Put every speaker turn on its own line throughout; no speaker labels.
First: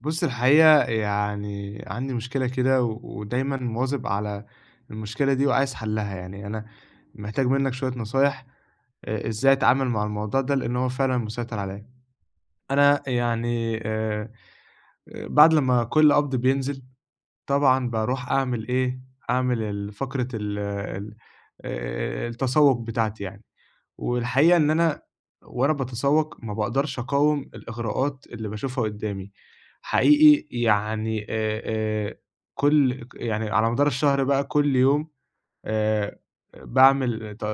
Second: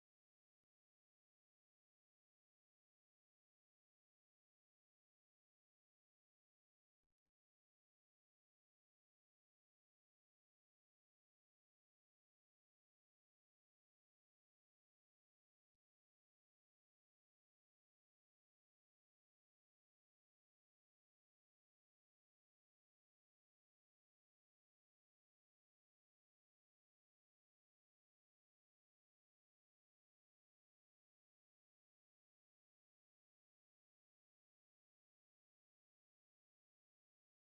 بُص الحقيقة يعني عندي مشكلة كده ودايمًا مواظب على المشكلة دي وعايز حلّها، يعني أنا محتاج منّك شوية نصايح إزاي أتعامل مع الموضوع ده، لإن هو فعلًا مسيطر عليّا. أنا يعني بعد لمّا كل قبض بينزل طبعًا باروح أعمل إيه، أعمل فقرة ال ال التسوّق بتاعتي يعني. والحقيقة إن أنا وأنا باتسوّق ما باقدرش أقاوم الإغراءات اللي باشوفها قدّامي، حقيقي يعني آآ كل يعني على مدار الشهر بقى كل يوم آآ باعمل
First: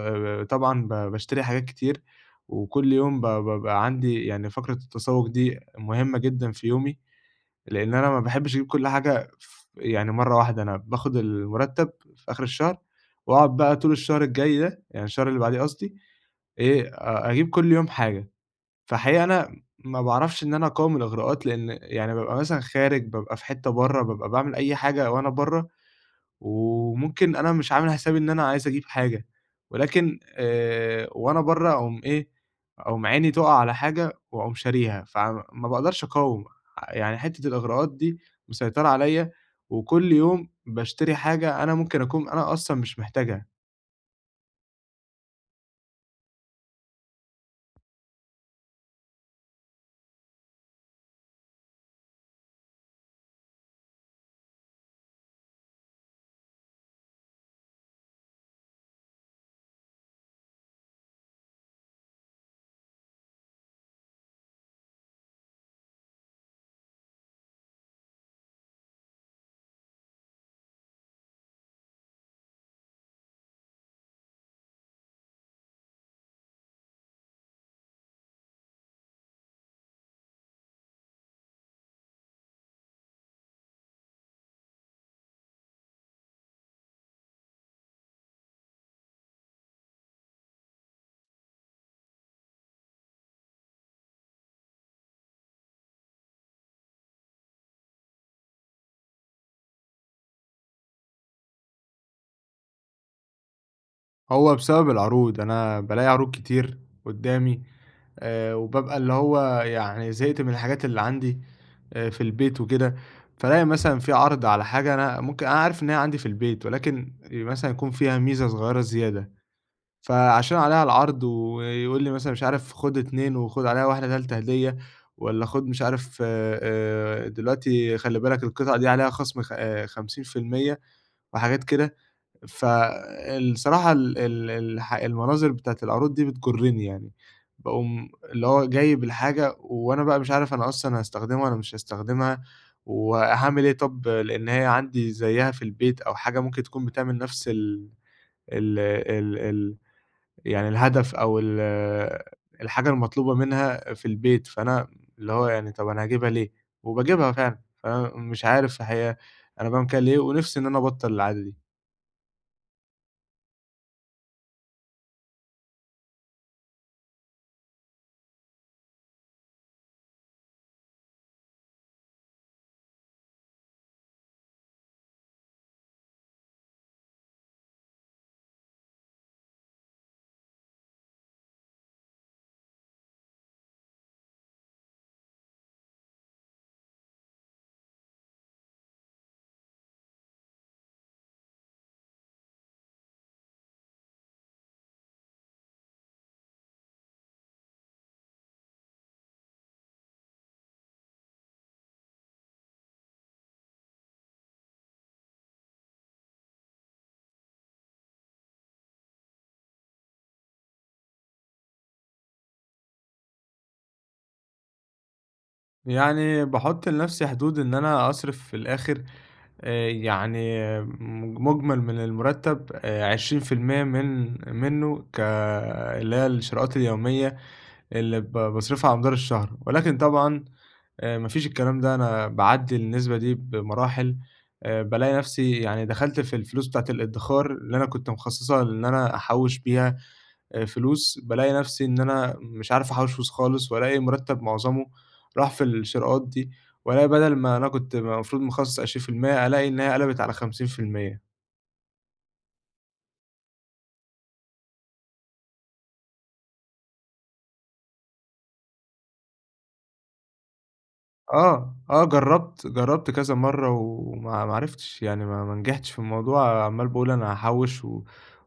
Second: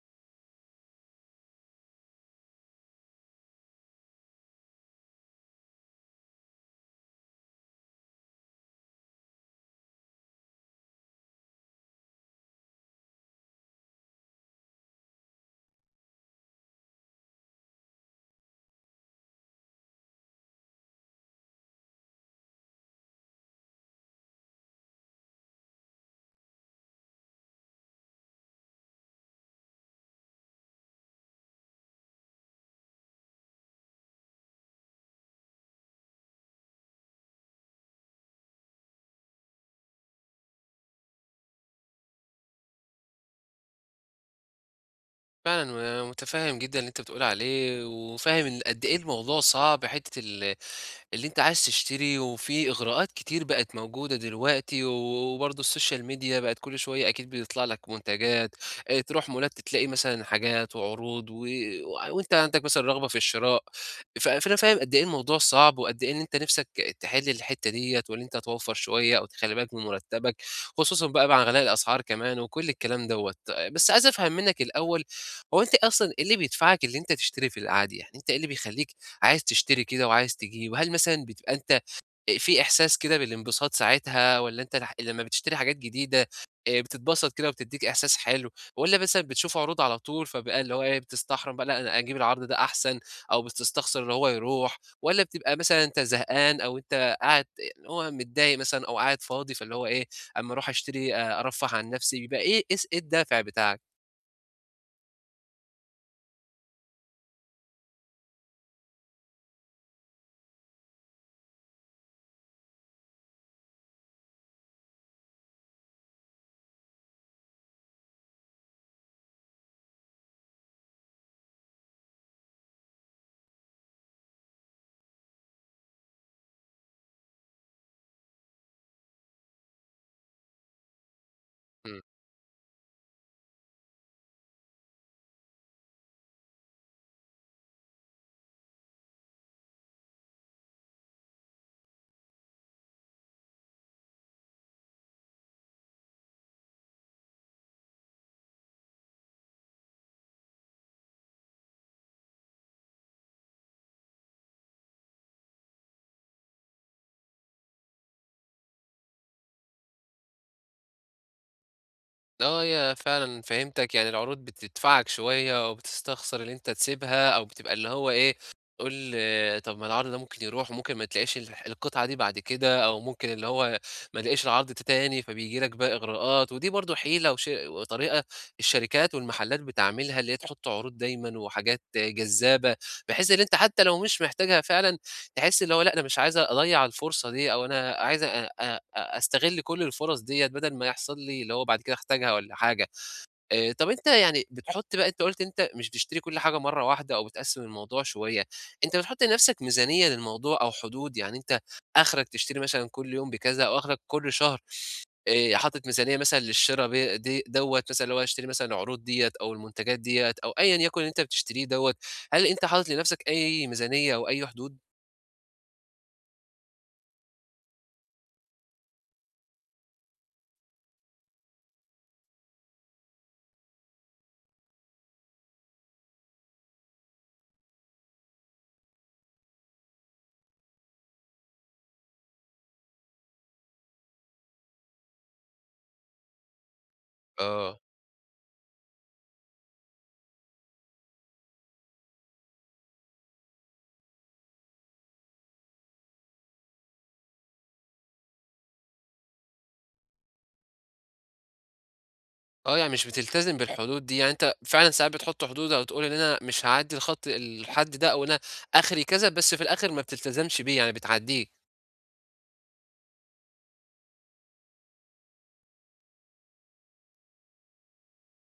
طبعًا باشتري حاجات كتير، وكل يوم بابقى عندي يعني فقرة التسوّق دي مهمة جدًا في يومي، لإن أنا ما باحبش أجيب كل حاجة يعني مرّة واحدة، أنا باخد المرتّب في آخر الشهر، وأقعد بقى طول الشهر الجاي ده، يعني الشهر اللي بعديه قصدي، إيه، أجيب كل يوم حاجة، فحقيقة أنا ما باعرفش إن أنا أقاوم الإغراءات، لإن يعني بابقى مثلًا خارج، بابقى في حتّة برّه، بابقى باعمل أي حاجة وأنا برّه، وممكن أنا مش عامل حسابي إن أنا عايز أجيب حاجة، ولكن وأنا برّه أقوم إيه، أقوم عيني تُقع على حاجة وأقوم شاريها، فما باقدرش أقاوم، يعني حتّة الإغراءات دي مسيطرة عليَّ، وكل يوم باشتري حاجة أنا ممكن أكون أنا أصلًا مش محتاجها.
فعلًا، وأنا متفهم جدًا اللي أنت بتقول عليه، وفاهم إن قد إيه الموضوع صعب، حتة اللي أنت عايز تشتري، وفي إغراءات كتير بقت موجودة دلوقتي، وبرضه السوشيال ميديا بقت كل شوية أكيد بيطلع لك منتجات. تروح مولات تلاقي مثلًا حاجات وعروض وأنت عندك مثلًا رغبة في الشراء. فأنا فاهم قد إيه الموضوع صعب، وقد إيه إن أنت نِفْسك تحل الحتة ديّة، وإن أنت توفّر شوية أو تخلّي بالك من مرتبك، خصوصًا بقى مع غلاء الأسعار كمان وكل الكلام دوّة. بس عايز أفهم منك الأول، هو أنت أصلًا إيه اللي بيدفعك اللي أنت تشتري في العادي؟ يعني أنت إيه اللي بيخلّيك عايز تشتري كده وعايز تجيب؟ وهل مثلًا بتبقى أنت في إحساس كده بالانبساط ساعتها، والّا أنت لمّا بتشتري حاجات جديدة بتتبسط كده وبتدّيك إحساس حلو، والّا مثلًا بتشوف عروض على طول فبقى اللي هو إيه، بتستحرم بقى لأ أنا أجيب العرض ده أحسن، أو بتستخسر اللي هو يروح، والّا بتبقى مثلًا أنت زهقان أو أنت قاعد اللي هو متضايق مثلًا أو قاعد فاضي، فاللي هو إيه أمّا أروح أشتري أرفّه عن نفسي بيبقى إيه؟ إيه الدافع بتاعك؟
هو بسبب العروض، أنا بالاقي عروض كتير قدّامي وبابقى اللي هو يعني زهقت من الحاجات اللي عندي في البيت وكده، فالاقي مثلًا في عرض على حاجة أنا ممكن أنا عارف إن هي عندي في البيت، ولكن مثلًا يكون فيها ميزة صغيرة زيادة، فعشان عليها العرض ويقول لي مثلًا مش عارف خُد 2 وخُد عليها واحدة تالتة هدية، والّا خُد مش عارف دلوقتي خلّي بالك القطعة دي عليها خصم خ 50% وحاجات كده.
إمم.
فالصراحة ال ال الح المناظر بتاعة العروض دي بتجرني يعني، باقوم اللي هو جايب الحاجة وأنا بقى مش عارف أنا أصلًا هاستخدمها والّا مش هاستخدمها، وهاعمل إيه طب لإن هي عندي زيّها في البيت أو حاجة ممكن تكون بتعمل نفس ال ال ال ال يعني الهدف أو الحاجة المطلوبة منها في البيت، فأنا اللي هو يعني طب أنا هاجيبها ليه؟ وباجيبها فعلًا، فأنا مش عارف الحقيقة أنا باعمل كده ليه، ونفسي إن أنا أبطّل العادة دي.
آه، هي فعلًا فهمتك. يعني العروض بتدفعك شوية، أو بتستخسر اللي أنت تسيبها، أو بتبقى اللي هو إيه، تقول آه، طب ما العرض ده ممكن يروح وممكن ما تلاقيش القطعة دي بعد كده، أو ممكن اللي هو ما الاقيش العرض ده تاني، فبييجي لك بقى إغراءات. ودي برضه حيلة وطريقة الشركات والمحلات بتعملها، اللي هي تحط عروض دايمًا وحاجات جذابة، بحيث إن أنت حتى لو مش محتاجها فعلًا تحس اللي هو لأ، أنا مش عايز أضيّع الفرصة دي، أو أنا عايز أ أ أستغل كل الفرص ديّة بدل ما يحصل لي اللي هو بعد كده أحتاجها والّا حاجة. طب أنت يعني بتحُط بقى، أنت قُلت أنت مش بتشتري كل حاجة مرّة واحدة أو بتقسّم الموضوع شوية، أنت بتحُط لنَفْسك ميزانية للموضوع أو حدود؟ يعني أنت آخرك تشتري مثلًا كل يوم بكذا، أو آخرك كل شهر حاطط ميزانية مثلًا للشِرا ب دي دوّة، مثلًا اللي هو هاشتري مثلًا العروض ديّة أو المنتجات ديّة أو أيًا يكن اللي أنت بتشتريه دوّة، هل أنت حاطط لنَفْسك أي ميزانية أو أي حدود؟
يعني باحُط لنَفْسي حدود إن أنا أصرف في الآخر يعني مُجمل من المُرتّب 20% منّه اللي هي الشراءات اليومية اللي باصرفها على مدار الشهر، ولكن طبعًا ما فيش الكلام ده، أنا باعدّي النسبة دي بمراحل بالاقي نَفْسي يعني دخلت في الفلوس بتاعة الإدّخار اللي
آه.
أنا كنت مخصّصها إن أنا أحوّش بيها فلوس، بالاقي نفسي إن أنا مش عارف أحوّش فلوس خالص، والاقي مرتّب معظمه راح في الشراءات دي، والاقي بدل ما أنا كنت المفروض مخصّص 20% ألاقي إن هي قلبت على 50%.
آه، يعني مش بتلتزم بالحدود دي. يعني أنت فعلًا ساعات بتحُط حدود أو تقول إن أنا مش هاعدّي الحد ده، أو أنا آخري كذا، بس في الآخر ما بتلتزمش بيه، يعني بتعدّيه.
آه، آه، جرّبت، كذا مرّة وما ما عرفتش، يعني ما نجحتش في الموضوع، عمّال باقول أنا هاحوّش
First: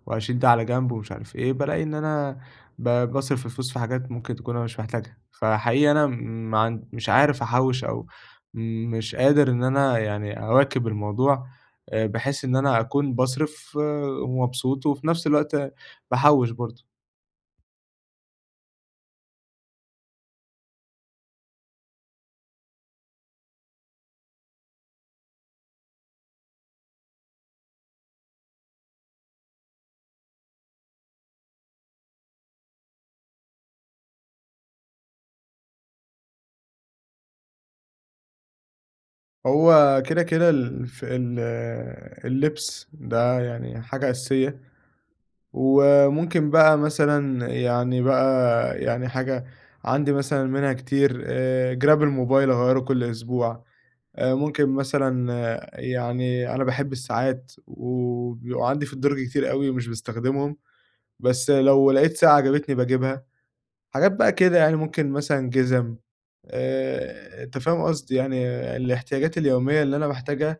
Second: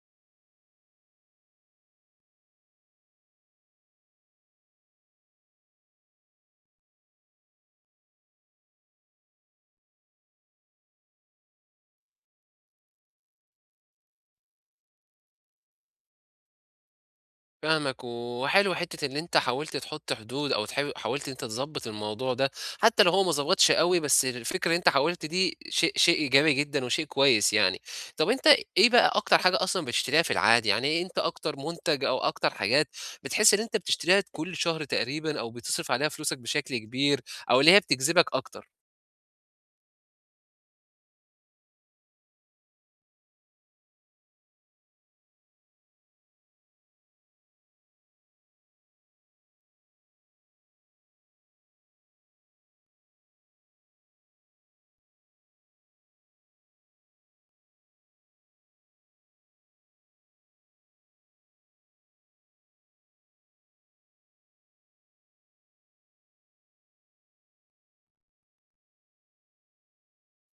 وهاشيل ده على جنب ومش عارف إيه، بالاقي إن أنا باصرف الفلوس في حاجات ممكن تكون أنا مش محتاجها، فحقيقي أنا م- ما عن مش عارف أحوّش أو مش قادر إن أنا يعني أواكب الموضوع، بحيث إن أنا أكون باصرف ومبسوط وفي نفس الوقت باحوّش برضه.
فاهمك، وحلو حتّة إن أنت حاولت تحط حدود أو حاولت إن أنت تضبّط الموضوع ده. حتّى لو هو ما ضبطش أوي، بس الفكرة إن أنت حاولت دي شيء إيجابي جدًا وشيء كويس يعني. طَب أنت إيه بقى أكتر حاجة أصلًا بتشتريها في العادي؟ يعني إيه أنت أكتر منتج أو أكتر حاجات بتحس إن أنت بتشتريها كل شهر تقريبًا، أو بتصرف عليها فلوسك بشكل كبير، أو اللي هي بتجذبك أكتر؟
هو كده، كده ال ف ال اللبس ده يعني حاجة أساسية وممكن بقى مثلًا يعني بقى يعني حاجة عندي مثلًا منها كتير جراب الموبايل أغيّره كل أسبوع، ممكن مثلًا يعني أنا باحب الساعات وبيبقوا عندي في الدرج كتير أوي مش باستخدمهم، بس لو لقيت ساعة عجبتني باجيبها، حاجات بقى كده يعني ممكن مثلًا جِزم أنت فاهم قصدي، يعني الاحتياجات اليومية اللي أنا باحتاجها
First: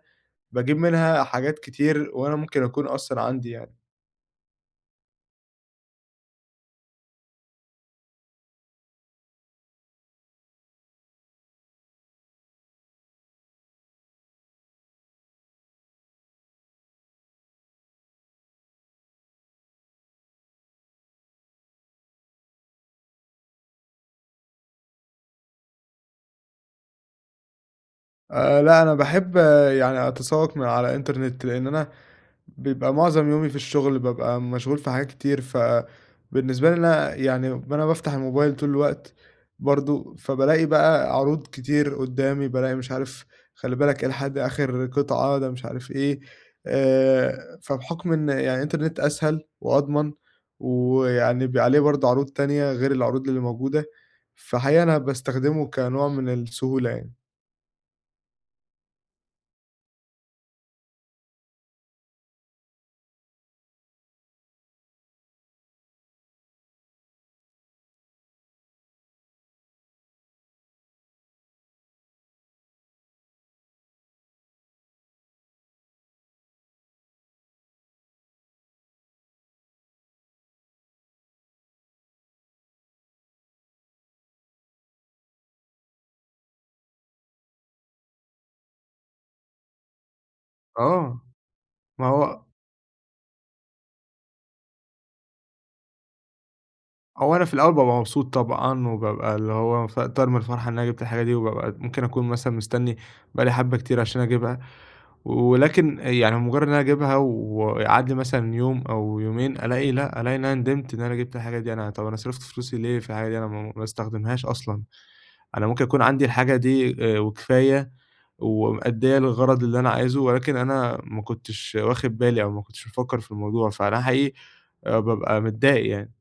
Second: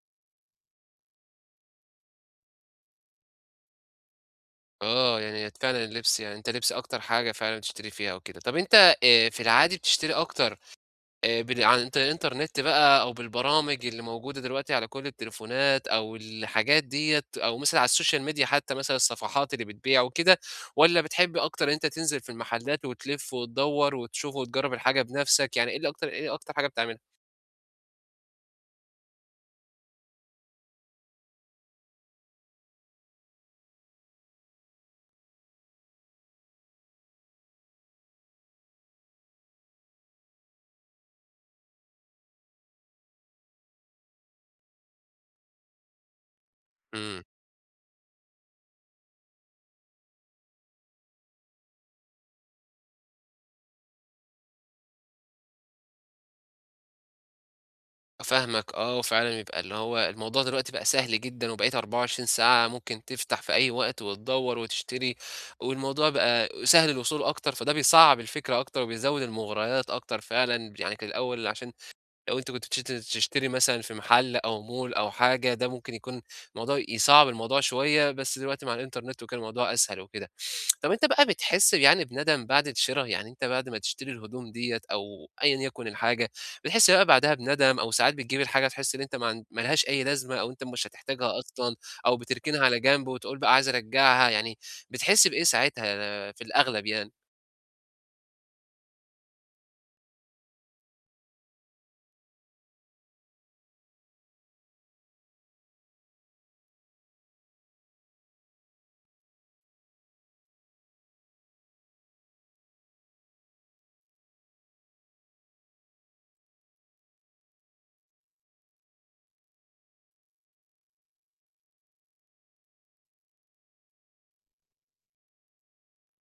باجيب منها حاجات كتير وأنا ممكن أكون أصلًا عندي يعني.
آه، يعني فعلًا اللبس، يعني أنت لبس أكتر حاجة فعلًا بتشتري فيها وكده. طَب أنت في العادي بتشتري أكتر بال عن الإنت الإنترنت بقى، أو بالبرامج اللي موجودة دلوقتي على كل التليفونات أو الحاجات ديّة، أو مثلًا على السوشيال ميديا حتى، مثلًا الصفحات اللي بتبيع وكده، والّا بتحب أكتر إن أنت تنزل في المحلات وتلِف وتدوّر وتشوف وتجرّب الحاجة بنَفْسك؟ يعني إيه أكتر حاجة بتعملها؟
لأ، أنا باحب يعني أتسوّق من على الإنترنت، لإن أنا بيبقى معظم يومي في الشغل، بابقى مشغول في حاجات كتير، فبالنسبة لي أنا يعني أنا بافتح الموبايل طول الوقت برضه، فبالاقي بقى عروض كتير قدّامي، بالاقي مش عارف خلِّ بالك إلى حد آخر قطعة، ده مش عارف إيه،
إمم.
فبحُكم إن يعني الإنترنت أسهل وأضمن، ويعني بيبقى عليه برضه عروض تانية غير العروض اللي موجودة، فحقيقة أنا باستخدمه كنوع من السهولة يعني.
فاهمك آه، وفعلًا يبقى اللي هو الموضوع دلوقتي بقى سهل جدًا، وبقيت 24 ساعة ممكن تفتح في أي وقت وتدوّر وتشتري. والموضوع بقى سهل الوصول أكتر، فده بيصعّب الفكرة أكتر وبيزوّد المغريات أكتر فعلًا. يعني كان الأول، عشان لو أنت كنت تشتري مثلًا في محل أو مول أو حاجة، ده ممكن يكون الموضوع يصعّب الموضوع شوية، بس دلوقتي مع الإنترنت وكده الموضوع أسهل وكده. طب أنت بقى بتحس يعني بندم بعد الشرا؟ يعني أنت بعد ما تشتري الهدوم ديّة أو أيًا يكن الحاجة، بتحس بقى بعدها بندم، أو ساعات بتجيب الحاجة تحس إن أنت ما لهاش أي لازمة، أو أنت مش
آه.
هتحتاجها أصلًا،
ما
أو
هو
بتركنها على جنب وتقول بقى عايز أرجّعها، يعني بتحس بإيه ساعتها في الأغلب يعني؟
أنا في الأول بابقى مبسوط طبعًا، وبابقى اللي هو طاير من الفرحة إن أنا جِبت الحاجة دي، وبابقى ممكن أكون مثلًا مستني بقى لي حبّة كتير عشان أجيبها، ولكن يعني مجرّد إن أنا أجيبها ويعدّي مثلًا يوم أو يومين ألاقي لأ، ألاقي إن أنا ندمت إن أنا جِبت الحاجة دي، أنا طَب أنا صرفت فلوسي ليه في الحاجة دي؟ أنا ما استخدمهاش أصلًا، أنا ممكن يكون عندي الحاجة دي وكفاية ومأدّية للغرض اللي أنا عايزه، ولكن أنا ما كنتش واخد بالي أو ما كنتش مفكّر في الموضوع، فأنا حقيقي بابقى متضايق يعني.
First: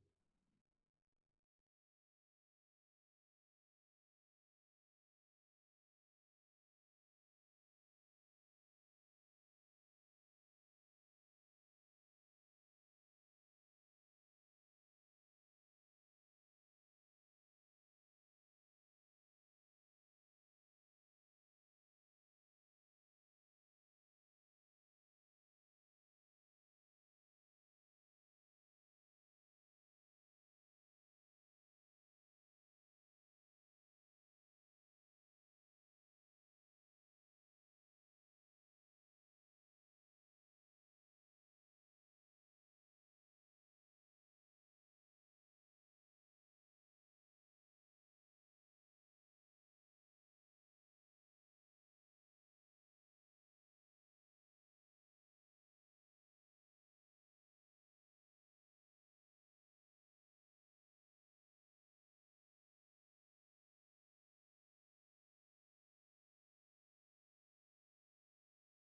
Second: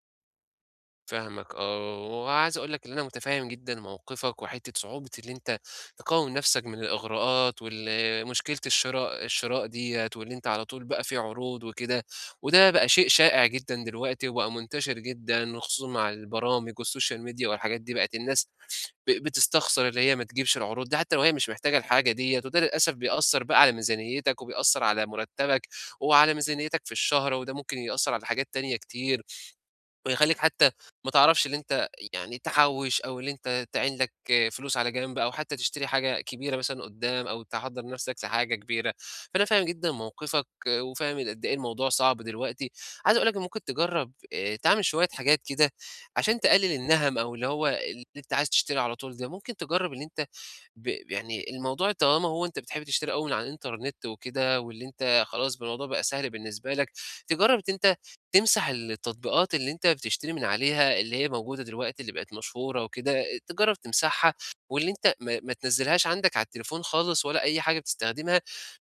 فاهمك آه، وعايز أقول لك إن أنا متفهم جدًا موقفك، وحتة صعوبة اللي أنت تقاوم نفسك من الإغراءات مشكلة الشراء ديّة، واللي أنت على طول بقى في عروض وكده. وده بقى شيء شائع جدًا دلوقتي، وبقى منتشر جدًا خصوصًا مع البرامج والسوشيال ميديا والحاجات دي. بقت الناس بتستخسر اللي هي ما تجيبش العروض دي حتى لو هي مش محتاجة الحاجة ديّة، وده للأسف بيأثّر بقى على ميزانيتك، وبيأثّر على مرتبك وعلى ميزانيتك في الشهر، وده ممكن يأثّر على حاجات تانية كتير، ويخلّيك حتى ما تعرفش اللي أنت يعني تحوّش، أو اللي أنت تعين لك فلوس على جنب، أو حتى تشتري حاجة كبيرة مثلًا قدّام، أو تحضّر نَفْسك لحاجة كبيرة. فأنا فاهم جدًا موقفك، وفاهم قد إيه الموضوع صعب دلوقتي. عايز أقول لك إن ممكن تجرّب تعمل شوية حاجات كده عشان تقلِّل النَهَم، أو اللي هو اللي أنت عايز تشتري على طول ده. ممكن تجرّب اللي أنت يعني الموضوع طالما هو أنت بتحب تشتري أوي من على الإنترنت وكده، واللي أنت خلاص الموضوع بقى سهل بالنسبة لك، تجرّب أنت تمسح التطبيقات اللي أنت بتشتري من عليها، اللي هي موجودة دلوقتي اللي بقت مشهورة وكده. تجرّب تمسحها، واللي أنت ما تنزّلهاش عندك على التليفون خالص، ولا أي حاجة بتستخدمها،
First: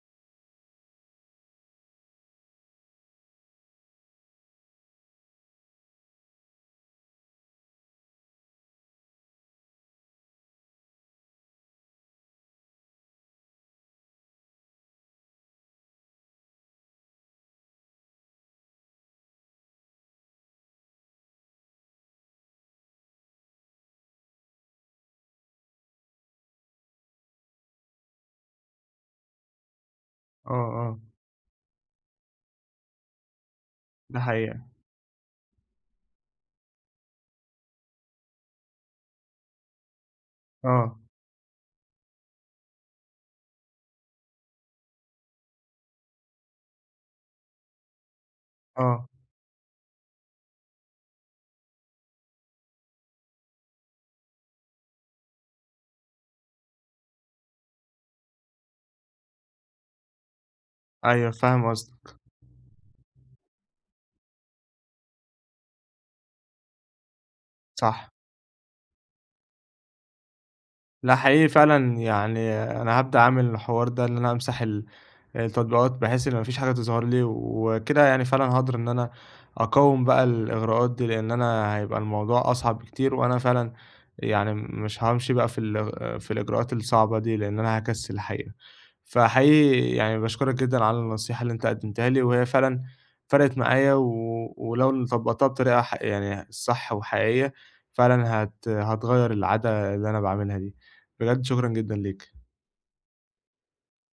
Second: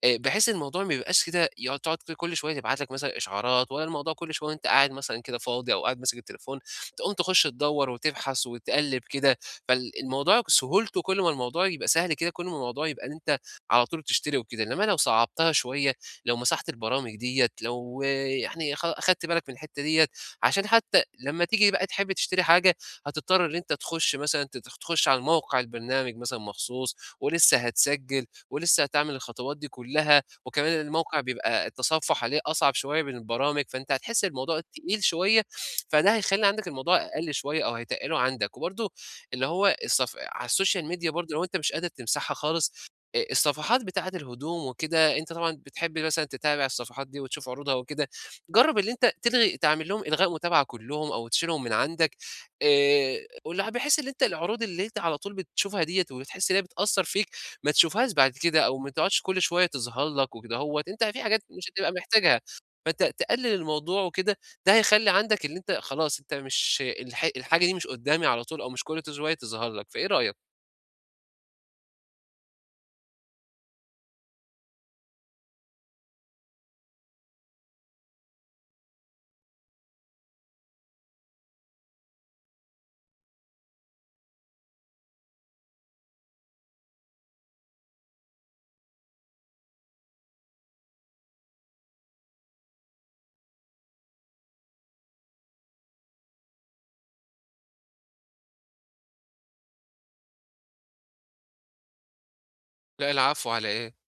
بحيث الموضوع ما يبقاش كده تقعد كل شوية تبعت لك مثلًا إشعارات، ولا الموضوع كل شوية وأنت قاعد مثلًا كده فاضي، أو قاعد ماسك التليفون تقوم تخش تدوّر وتبحث وتقلِّب كده. فالموضوع سهولته، كل ما الموضوع يبقى سهل كده، كل ما الموضوع يبقى إن أنت على طول بتشتري وكده. إنما لو صعّبتها شوية، لو مسحت البرامج ديّة، لو آه، يعني أخدت بالك من الحتّة ديّة، عشان حتى لمّا تيجي بقى تحب تشتري حاجة، هتضطر إن أنت تخش مثلًا، تخش على الموقع البرنامج مثلًا مخصوص، ولسه هتسجّل، ولسه هتعمل الخطوات دي كلها،
آه،
وكمان
آه،
الموقع بيبقى التصفح عليه أصعب شوية من البرامج، فأنت
ده
هتحس
حقيقة.
الموضوع تقيل شوية. فده هيخلّي عندك الموضوع أقل شوية، أو هيتقِّله عندك. وبرضه اللي هو على السوشيال
آه،
ميديا برضه، لو أنت مش قادر تمسحها خالص، الصفحات بتاعة الهدوم وكده، أنت طبعًا بتحب مثلًا تتابع الصفحات دي وتشوف عروضها وكده، جرّب اللي
آه،
أنت تعمل لهم إلغاء متابعة كلّهم أو تشيلهم من عندك، آآ واللي بحيث اللي أنت العروض اللي أنت على طول بتشوفها ديّة وبتحس إن هي بتأثّر فيك، ما تشوفهاش بعد كده، أو ما تقعدش كل شوية تظهر لك وكدهوّة. أنت في
أيوه
حاجات مش
فاهم
هتبقى
قصدك،
محتاجها، فأنت تقلل الموضوع وكده. ده هيخلّي عندك اللي أنت خلاص أنت مش الحاجة دي مش
صح.
قدّامي على طول، أو مش كل شوية تظهر لك. فإيه رأيك؟
لأ حقيقي فعلًا يعني أنا هابدأ أعمل الحوار ده، اللي أنا أمسح التطبيقات بحيث إن ما فيش حاجة تظهر لي، وكده يعني فعلًا هاقدر إن أنا أقاوم بقى الإغراءات دي، لإن أنا هيبقى الموضوع أصعب بكتير، وأنا فعلًا يعني مش هامشي بقى في في الإجراءات الصعبة دي، لإن أنا هاكسل الحقيقة. فحقيقي يعني باشكرك جدًا على النصيحة اللي أنت قدمتها لي، وهي فعلًا فرقت معايا، ولو طبّقتها بطريقة يعني صح وحقيقية، فعلًا هتغيّر العادة اللي أنا باعملها دي. بجد شكرًا جدًا ليك.
لأ العفو على إيه؟